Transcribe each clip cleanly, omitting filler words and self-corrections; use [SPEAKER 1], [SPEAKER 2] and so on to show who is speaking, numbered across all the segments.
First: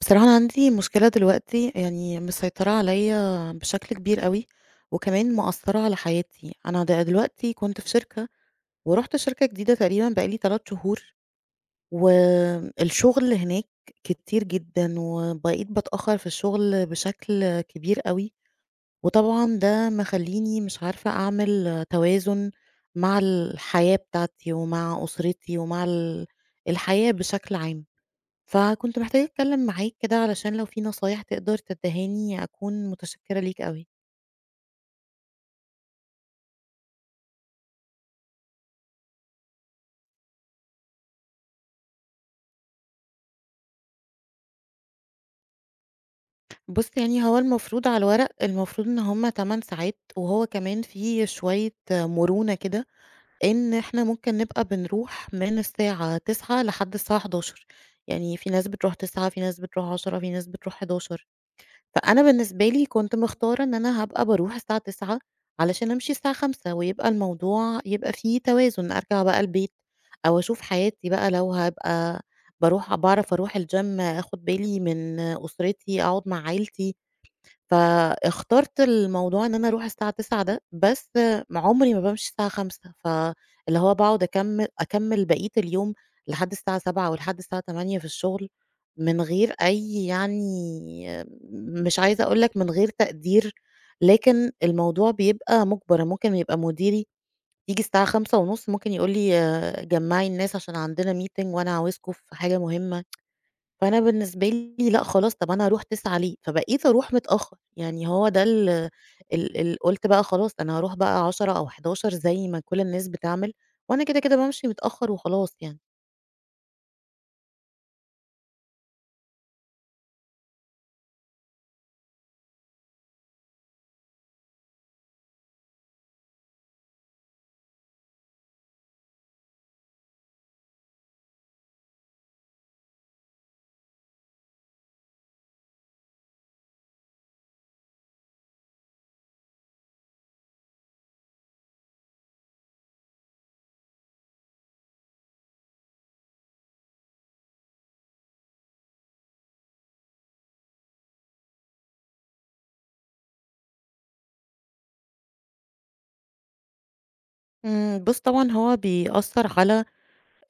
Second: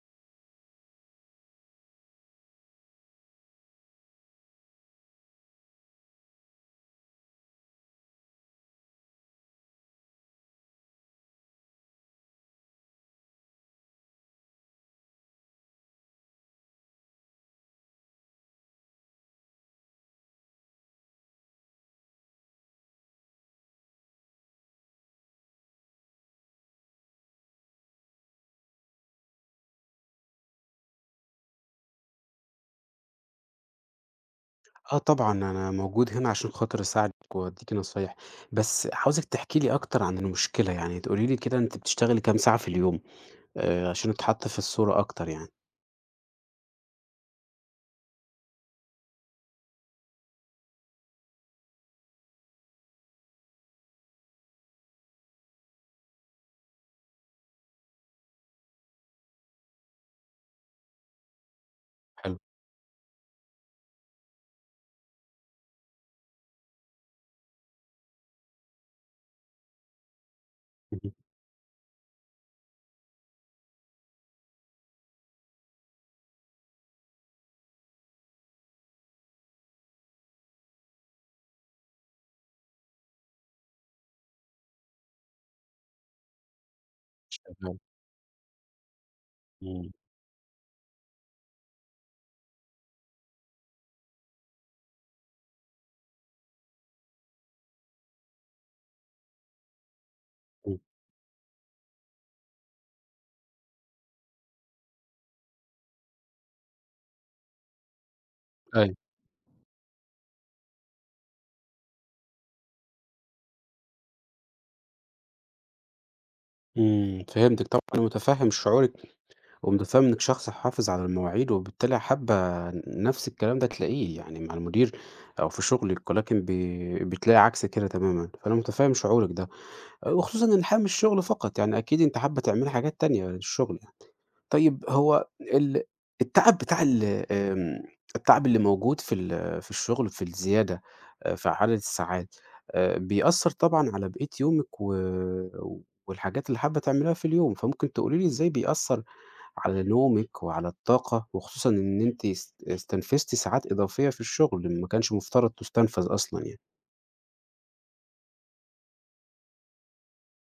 [SPEAKER 1] بصراحة أنا عندي مشكلة دلوقتي يعني مسيطرة عليّا بشكل كبير أوي، وكمان مأثّرة على حياتي. أنا دلوقتي كنت في شركة، ورُحت شركة جديدة تقريبًا بقى لي 3 شهور، والشغل هناك كتير جدًا، وبقيت باتأخّر في الشغل بشكل كبير أوي، وطبعًا ده مخلّيني مش عارفة أعمل توازن مع الحياة بتاعتي، ومع أسرتي، ومع الحياة بشكل عام. فكنت محتاجة أتكلم معاك كده علشان لو في نصايح تقدر تدهاني أكون متشكرة ليك أوي.
[SPEAKER 2] آه طبعًا، أنا موجود هنا عشان خاطر أساعدِك وأدّيكِ نصايح، بس عاوزِك تحكي لي أكتر عن المشكلة، يعني تقولي لي كده أنتِ بتشتغلي كام ساعة في اليوم، عشان أتحط في الصورة أكتر يعني؟
[SPEAKER 1] بُص يعني هو المفروض على الورق المفروض إن هُم 8 ساعات، وهو كمان في شوية مرونة كده، إن إحنا ممكن نبقى بنروح من الساعة 09:00 لحد الساعة 11:00، يعني في ناس بتروح 09:00، في ناس بتروح 10:00، في ناس بتروح 11:00. فأنا
[SPEAKER 2] حلو.
[SPEAKER 1] بالنسبة لي كنت مختارة إن أنا هابقى باروح الساعة 09:00 علشان أمشي الساعة 17:00 ويبقى الموضوع يبقى فيه توازن، أرجع بقى البيت أو أشوف حياتي
[SPEAKER 2] اهم.
[SPEAKER 1] بقى لو هابقى باروح، باعرف أروح الgym، آخد بالي من أسرتي، أقعد مع عيلتي. فاخترت الموضوع إن أنا أروح الساعة 09:00 ده، بس عمري ما بامشي الساعة 17:00، فاللي هو باقعد أكمل بقية اليوم لحد الساعة 19:00 أو لحد الساعة
[SPEAKER 2] شغّال.
[SPEAKER 1] 20:00 في الشغل، من غير
[SPEAKER 2] إمم.
[SPEAKER 1] أي يعني مش عايزة أقول لك من غير تقدير، لكن الموضوع بيبقى مُجبَر، ممكن يبقى مديري ييجي الساعة 17:30، ممكن يقول لي جمّعي الناس عشان
[SPEAKER 2] إمم.
[SPEAKER 1] عندنا meeting وأنا عاوزكم في حاجة مهمة. فأنا بالنسبة لي لأ خلاص، طب أنا هاروح 09:00 ليه؟ فبقيت أروح متأخر، يعني هو ده ال
[SPEAKER 2] أيوه.
[SPEAKER 1] ال ال قُلت بقى خلاص أنا هاروح بقى 10:00 أو 11:00 زي ما كل الناس بتعمل، وأنا كده، كده بامشي متأخر وخلاص يعني.
[SPEAKER 2] فهمتِك طبعًا، أنا متفهم شعورِك ومتفهم إنِّك شخص حافظ على المواعيد، وبالتالي حابة نفس الكلام ده تلاقيه يعني مع المدير أو في شغلِك، ولكن بتلاقي عكس كده تمامًا، فأنا متفهم شعورِك ده، وخصوصًا إن الحقيقة مش شغل فقط، يعني أكيد أنتِ حابة تعملي حاجات تانية غير الشغل. طيب هو التعب بتاع ال آمم، التعب اللي موجود في الشغل في الزيادة في عدد الساعات بيأثّر طبعًا على بقية يومِك والحاجات اللي حابة تعمليها في اليوم، فممكن تقولي لي إزاي بيأثّر على نومِك وعلى الطاقة، وخصوصًا إن أنتِ استنفذتِ ساعات إضافية في الشغل ما كانش مفترض تُستنفذ أصلًا يعني.
[SPEAKER 1] بُص طبعًا هو بيأثّر على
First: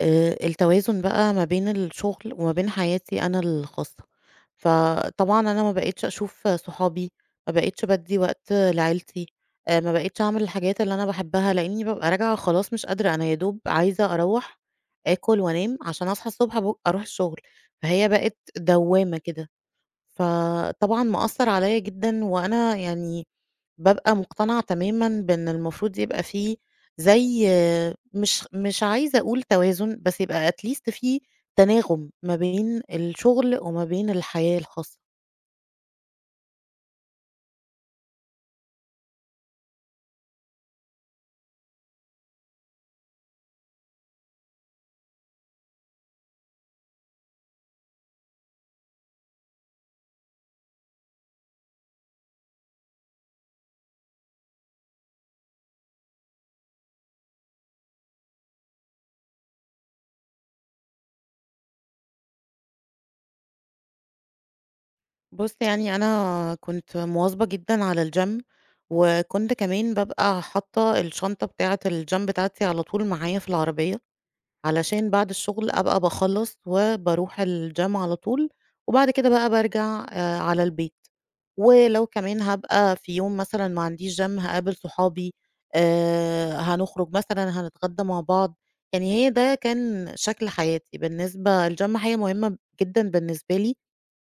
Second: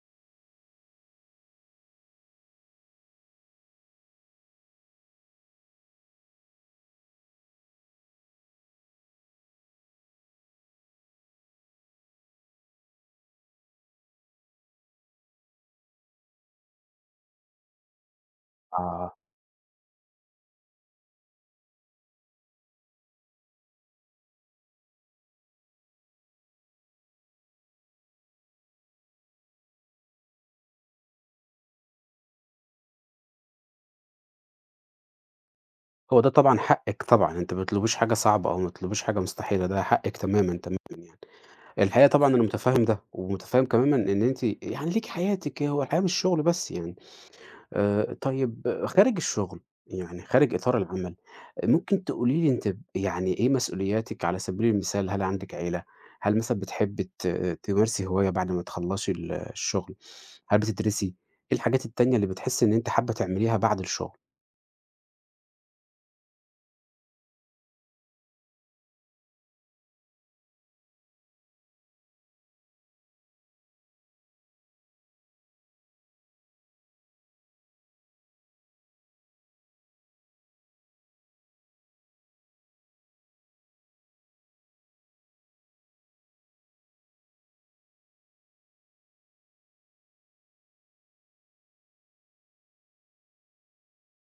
[SPEAKER 1] التوازن بقى ما بين الشغل وما بين حياتي أنا الخاصة. فطبعًا أنا ما بقيتش أشوف صحابي، ما بقيتش بادّي وقت لعيلتي، ما بقيتش أعمل الحاجات اللي أنا باحبها، لإنّي بابقى راجعة خلاص مش قادرة، أنا يا دوب عايزة أروّح آكل وأنام عشان أصحى الصبح أروح الشغل، فهي بقت
[SPEAKER 2] آه،
[SPEAKER 1] دوّامة كده. فطبعًا مأثّر عليّا جدًا، وأنا يعني بابقى مقتنعة تمامًا بإن المفروض يبقى في زي، مش عايزة أقول توازن، بس يبقى at least في تناغم ما بين الشغل وما بين الحياة الخاصة.
[SPEAKER 2] هو ده طبعًا حقِّك طبعًا، أنتِ ما تطلبيش حاجة صعبة أو ما تطلبيش حاجة مستحيلة، ده حقِّك تمامًا، تمامًا يعني. الحقيقة طبعًا أنا مُتفهِّم ده، ومُتفهِّم كمامًا إن أنتِ يعني ليكِ حياتِك، هو الحياة مش شُغل بس يعني. طيب آه، خارج الشُغل، يعني خارج إطار العمل، آه، ممكن تقولي لي أنتِ يعني إيه مسؤولياتِك على سبيل المثال، هل عندِك عيلة؟ هل مثلًا بتحبّي تمارسي هواية بعد ما تخلّصي الشُغل؟ هل بتدرسي؟ إيه الحاجات التانية اللي بتحسّي إن أنتِ حابّة تعمليها بعد الشُغل؟
[SPEAKER 1] بُص، يعني أنا كنت مواظبة جدًا على الgym، وكنت كمان بابقى حاطة الشنطة بتاعة الgym بتاعتي على طول معايا في العربية، علشان بعد الشغل أبقى باخلّص وباروح الgym على طول، وبعد كده بقى بارجع على البيت. ولو كمان هابقى في يوم مثلًا ما عنديش gym هاقابل صحابي، هنخرج مثلًا، هنتغدى مع بعض. يعني هي ده كان شكل حياتي، بالنسبة الgym حاجة مهمة جدًا بالنسبة لي،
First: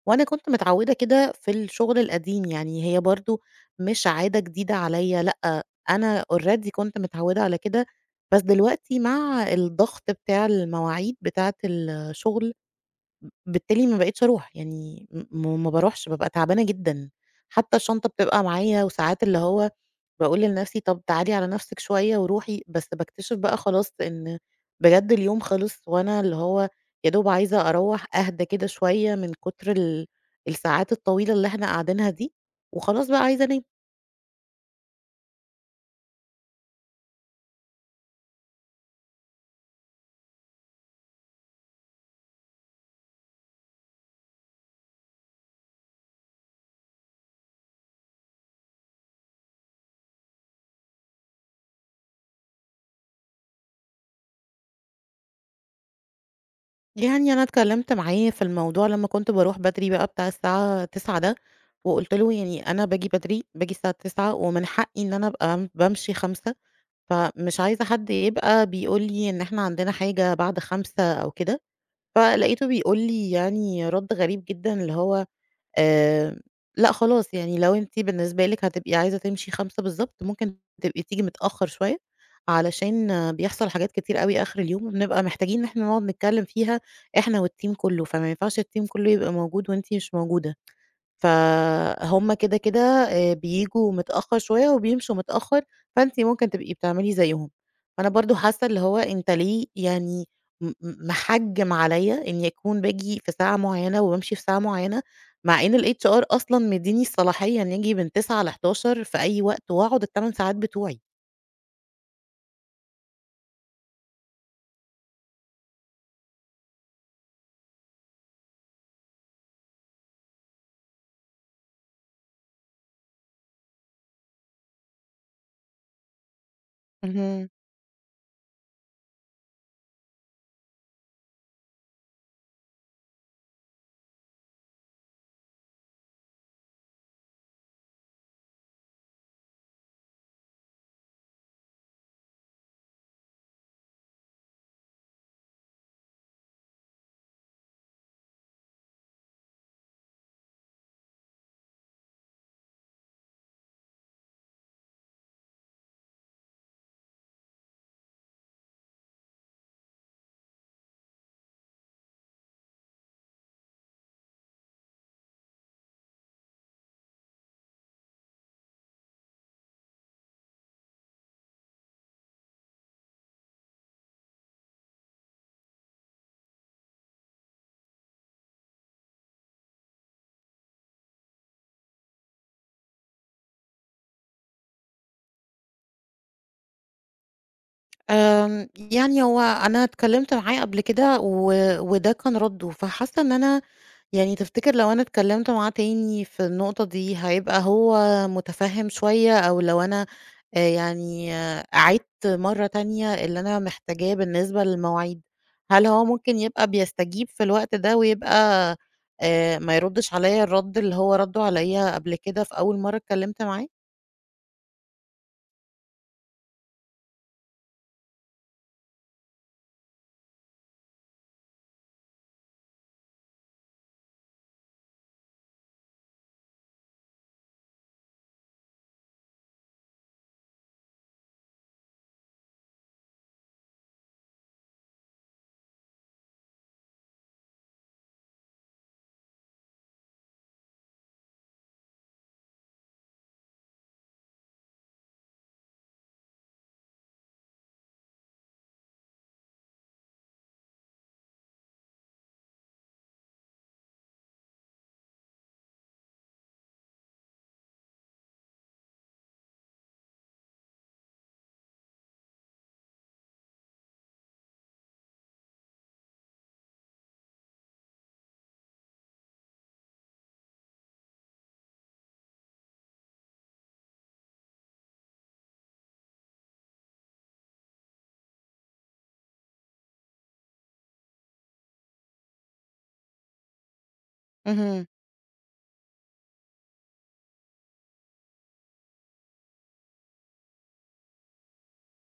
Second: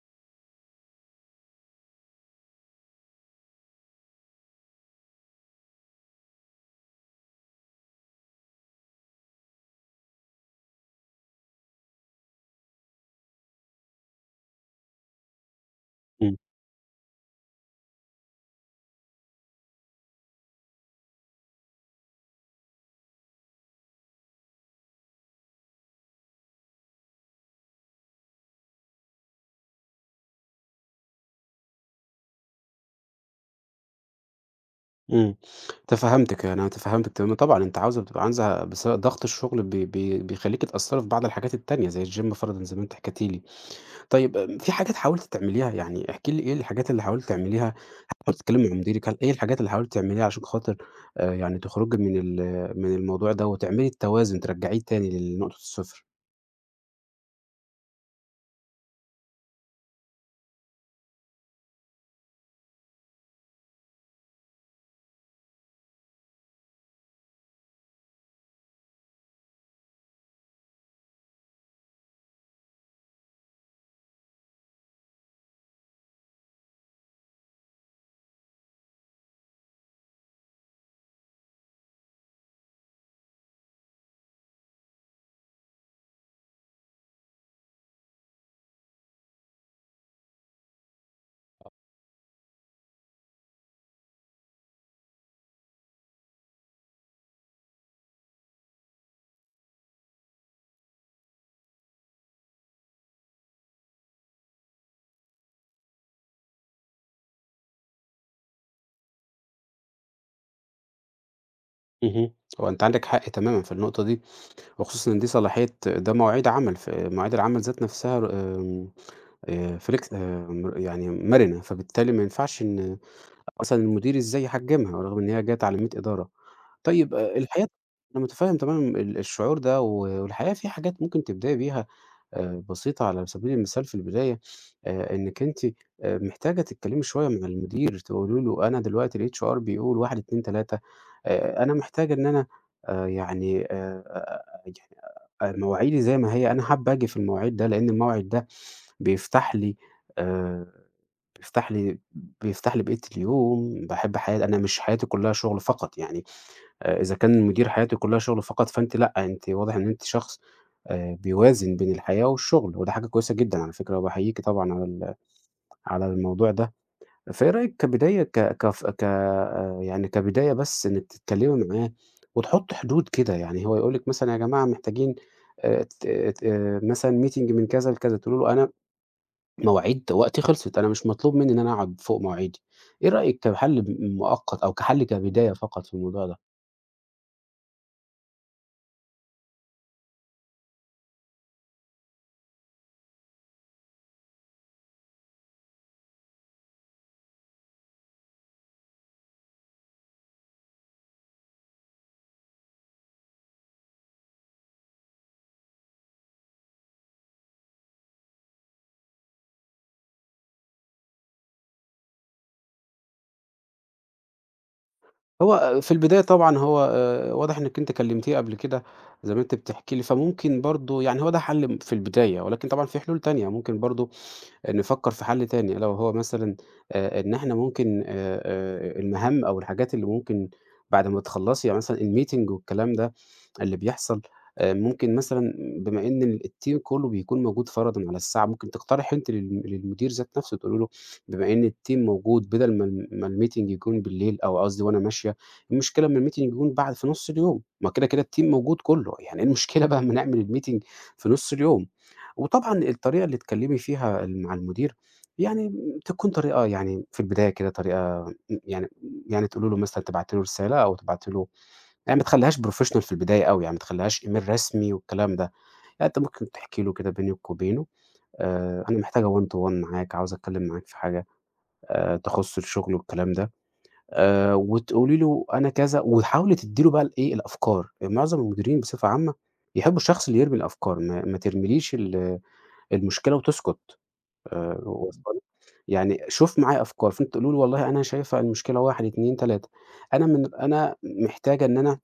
[SPEAKER 1] وأنا كنت متعودة كده في الشغل القديم، يعني هي برضه مش عادة جديدة عليّا، لأ، أنا already كنت متعودة على كده، بس دلوقتي مع الضغط بتاع المواعيد بتاعة الشغل، بالتالي ما بقيتش أروح، يعني ما باروحش، بابقى تعبانة جدًا، حتى الشنطة بتبقى معايا، وساعات اللي هو باقول لنفسي طب تعالي على نفسِك شوية وروحي، بس باكتشف بقى خلاص إن بجد اليوم خلص، وأنا اللي هو يا دوب عايزة أروّح أهدى كده شوية من كتر الساعات الطويلة اللي إحنا قاعدينها دي، وخلاص بقى عايزة أنام.
[SPEAKER 2] إمم، تفهّمتِك، يعني أنا تفهّمتِك تمامًا، طبعًا أنتِ عاوزة بتبقى عايزة بس ضغط الشغل بي بي بيخلّيكِ تأثّري في بعض الحاجات التانية زي الgym فرضًا زي ما أنتِ حكيتِ لي، طيب في حاجات حاولتِ تعمليها؟ يعني احكي لي إيه الحاجات اللي حاولتِ تعمليها، حاولتِ تتكلمي مع مديرِك، هل إيه الحاجات اللي حاولتِ تعمليها عشان خاطر يعني تخرجي من من الموضوع ده وتعملي التوازن ترجعيه تاني لنقطة الصفر؟
[SPEAKER 1] يعني أنا اتكلمت معاه في الموضوع لمّا كنت باروح بدري بقى بتاع الساعة 09:00 ده، وقُلت له يعني أنا باجي بدري، باجي الساعة 09:00 ومن حقي إن أنا أبقى بامشي 17:00، فمش عايزة حد يبقى بيقول لي إن إحنا عندنا حاجة بعد 17:00 أو كده. فلقيته بيقول لي يعني رد غريب جدًا اللي هو آآ لأ خلاص، يعني لو أنتِ بالنسبة لِك هتبقي عايزة تمشي 17:00 بالضبط، ممكن تبقي تيجي متأخر شوية، علشان بيحصل حاجات كتير أوي آخر اليوم، بنبقى محتاجين إن إحنا نقعد نتكلم فيها إحنا والteam كله، فما ينفعش الteam كله يبقى موجود وأنتِ مش موجودة. فهُم كده، كده بييجوا متأخّر شوية وبيمشوا متأخّر، فأنتِ ممكن تبقي بتعملي زيّهم. فأنا برضه حاسّة اللي هو أنت ليه يعني م م محجّم عليّا إنّي أكون باجي في ساعة معيّنة وبامشي في ساعة معيّنة، مع إن الHR أصلًا مدّيني الصلاحية إنّي آجي من 09:00 ل11:00 في أي وقت وأقعد ال8 ساعات بتوعي.
[SPEAKER 2] اهم. هو أنتِ عندِك حق تمامًا في النقطة دي، وخصوصًا إن دي صلاحية ده مواعيد عمل، في مواعيد العمل ذات نفسها آمم flex م يعني مرنة، فبالتالي ما ينفعش إن مثلًا المدير إزاي يحجمها، رغم إن هي جات على 100 إدارة. طيب
[SPEAKER 1] اهم.
[SPEAKER 2] الحقيقة أنا متفهم تمامًا الشعور ده، والحقيقة في حاجات ممكن تبدئي بيها بسيطة على سبيل المثال في البداية، إنِّك أنتِ محتاجة تتكلمي شوية مع المدير، تقولي له أنا دلوقتي الHR بيقول 1، 2، 3 أنا محتاجة إن أنا آآ يعني آآ يعني مواعيدي زي ما هي، أنا حابة آجي في المواعيد ده، لإن الموعد ده بيفتح لي آآ بيفتح لي بيفتح لي بقية اليوم، باحب حياتي أنا مش حياتي كلها شغل فقط يعني. إذا كان مدير حياتي كلّها شغل فقط، فأنتِ لأ، أنتِ واضح إن أنتِ شخص بيوازن بين الحياة والشغل، وده حاجة كويسة جدًا على فكرة، وباحييكِ طبعًا على على الموضوع ده. فإيه رأيِك كبداية ك كف ك يعني كبداية بس إنِّك تتكلّمي معاه وتحُطّي حدود كده، يعني هو يقول لِك مثلًا يا جماعة محتاجين ت ت آه، مثلًا meeting من كذا لكذا، تقولي له أنا مواعيد وقتي خلصت، أنا مش مطلوب منّي إن أنا أقعد فوق مواعيدي. إيه رأيِك كحل مؤقت أو كحل كبداية فقط في الموضوع ده؟
[SPEAKER 1] يعني هو أنا اتكلّمت معاه قبل كده وده كان رَدُّه، فحاسّة إن أنا يعني تفتكر لو أنا اتكلّمت معاه تاني في النقطة دي هيبقى هو مُتفهِّم شوية، أو لو أنا أعِدت مرّة تانية اللي أنا محتاجاه بالنسبة للمواعيد، هل هو ممكن يبقى بيستجيب في الوقت ده ويبقى ما يردّش عليّا الرَد اللي هو رَدّه عليّا قبل كده في أول مرّة اتكلّمت معاه؟
[SPEAKER 2] هو آه، في البداية طبعًا هو واضح إنِّك أنتِ كلمتيه قبل كده زي ما أنتِ بتحكي لي، فممكن برضه يعني هو ده حل في البداية، ولكن طبعًا في حلول تانية، ممكن برضه نفكّر في حل تاني، لو هو مثلًا إن إحنا ممكن المهام أو الحاجات اللي ممكن بعد ما تخلّصي يعني مثلًا الmeeting والكلام ده اللي بيحصل، ممكن مثلًا بما إن الteam كُلّه بيكون موجود فرضًا على الساعة، ممكن تقترحي أنتِ للمدير ذات نَفْسه تقولي له بما إن الteam موجود بدل ما ال ما الmeeting يكون بالليل أو قصدي وأنا ماشية، المشكلة أمّا الmeeting يكون بعد في نُص اليوم، ما كده، كده الteam موجود كُلّه، يعني إيه المشكلة بقى أمّا نعمل الmeeting في نُص اليوم؟ وطبعًا الطريقة اللي اتكلمي فيها مع المدير، يعني تكون طريقة يعني في البداية كده طريقة م يعني يعني تقولي له مثلًا تبعتي له رسالة أو تبعتي له يعني ما تخلّيهاش professional في البداية أوي، يعني ما تخلّيهاش إيميل رسمي والكلام ده، لأ أنتِ ممكن تحكي له كده بينِك وبينه، أنا محتاجة one to one معاك، عاوزة أتكلم معاك في حاجة تخُص الشغل والكلام ده، وتقولي له أنا كذا وحاولي تدّي له بقى الأفكار، يعني معظم المديرين بصفة عامة يحبوا الشخص اللي يرمي الأفكار، ما ترميليش المشكلة وتسكت.
[SPEAKER 1] اهم،
[SPEAKER 2] واصله لِك؟ يعني شوف معايا أفكار، فأنتِ تقولي له والله أنا شايفة المشكلة 1، 2، 3 أنا أنا محتاجة إن أنا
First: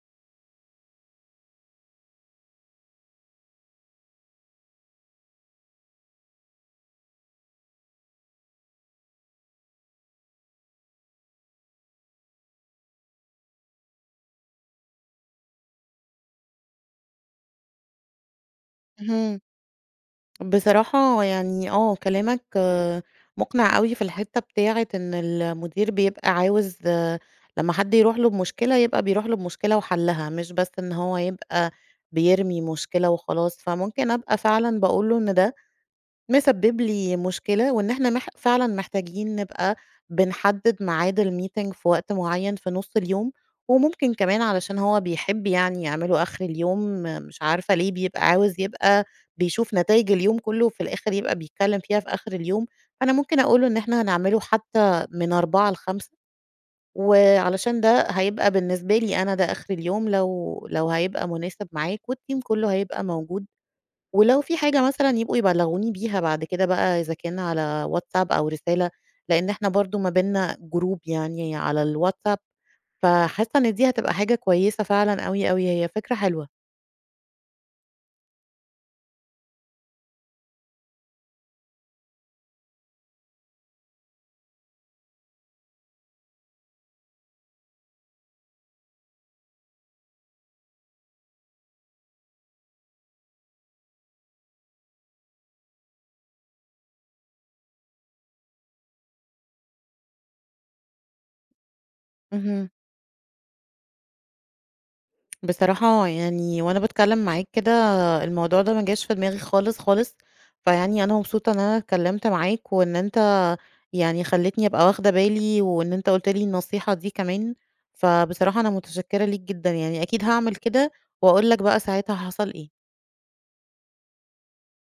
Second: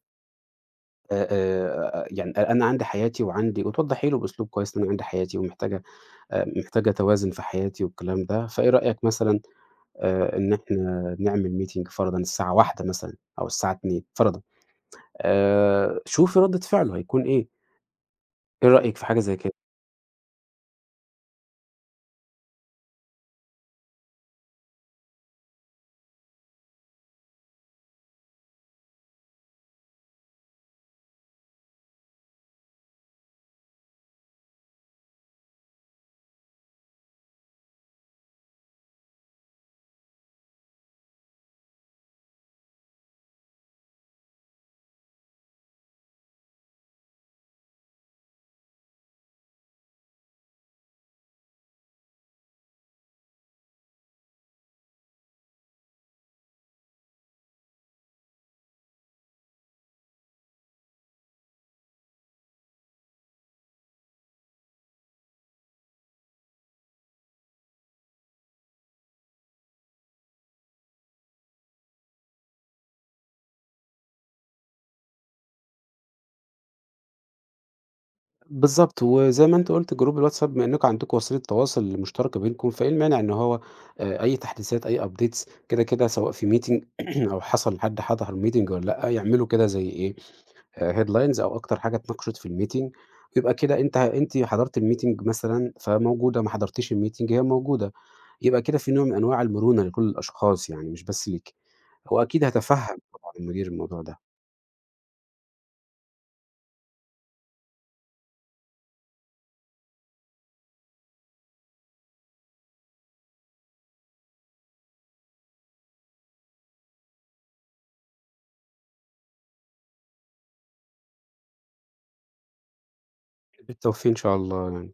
[SPEAKER 2] آآ يعني أ أنا عندي حياتي وعندي وتوضحي له بأسلوب كويس إن أنا عندي حياتي ومحتاجة محتاجة توازن في حياتي والكلام ده، فإيه رأيك مثلًا إن إحنا نعمل meeting فرضًا الساعة 13:00 مثلًا أو الساعة 14:00 فرضًا، شوفي ردة فعله هيكون إيه، إيه رأيك في حاجة زي
[SPEAKER 1] اهم.
[SPEAKER 2] كده؟
[SPEAKER 1] بصراحة يعني كلامك مقنع أوي في الحتّة بتاعة إن المدير بيبقى عاوز لمّا حد يروح له بمشكلة، يبقى بيروح له بمشكلة وحلّها، مش بس إن هو يبقى بيرمي مشكلة وخلاص، فممكن أبقى فعلًا باقول له إن ده مسبب لي مشكلة، وإن إحنا فعلًا محتاجين نبقى بنحدد ميعاد الmeeting في وقت معين في نُص اليوم، وممكن كمان علشان هو بيحب يعني يعمله آخر اليوم، مش عارفة ليه بيبقى عاوز يبقى بيشوف نتايج اليوم كله، وفي الآخر يبقى بيتكلم فيها في آخر اليوم، فأنا ممكن أقول له إن إحنا هنعمله حتى من 16:00 ل17:00، وعلشان ده هيبقى بالنسبة لي أنا ده آخر اليوم، لو هيبقى مناسب معاك، والteam كله هيبقى موجود. ولو في حاجة مثلًا يبقوا يبلّغوني بيها بعد كده بقى، إذا كان على WhatsApp أو رسالة، لإن إحنا برضه ما بيننا جروب يعني على الWhatsApp، فحاسة إن دي هتبقى حاجة كويسة فعلًا أوي، أوي، هي فكرة حلوة.
[SPEAKER 2] بالضبط، وزي ما أنت قُلت جروب الواتساب بما إنكم عندكم وسيلة تواصل مشتركة بينكم، فإيه المانع إن هو أي تحديثات، أي updates كده سواء في meeting أو حصل لحد حضَر meeting والّا لأ، يعملوا كده زي إيه، headlines أو أكتر حاجة اتناقشت في الmeeting، يبقى كده أنتِ حضرتِ الmeeting مثلًا فموجودة، ما حضرتيش الmeeting هي موجودة، يبقى كده في نوع من أنواع المرونة لكل الأشخاص يعني مش بس ليكِ، هو أكيد
[SPEAKER 1] اهم.
[SPEAKER 2] هيتفهَّم طبعًا المدير الموضوع ده،
[SPEAKER 1] بصراحة يعني وأنا باتكلّم معاك كده الموضوع ده ما جاش في دماغي خالص، خالص، فيعني أنا مبسوطة إن أنا اتكلّمت معاك، وإن أنت يعني خلّيتني أبقى واخدة بالي، وإن أنت قُلت لي النصيحة دي كمان، فبصراحة أنا متشكّرة ليك جدًا، يعني أكيد هاعمل كده وأقول لك بقى ساعتها حصل إيه.
[SPEAKER 2] بالتوفيق إن شاء الله يعني.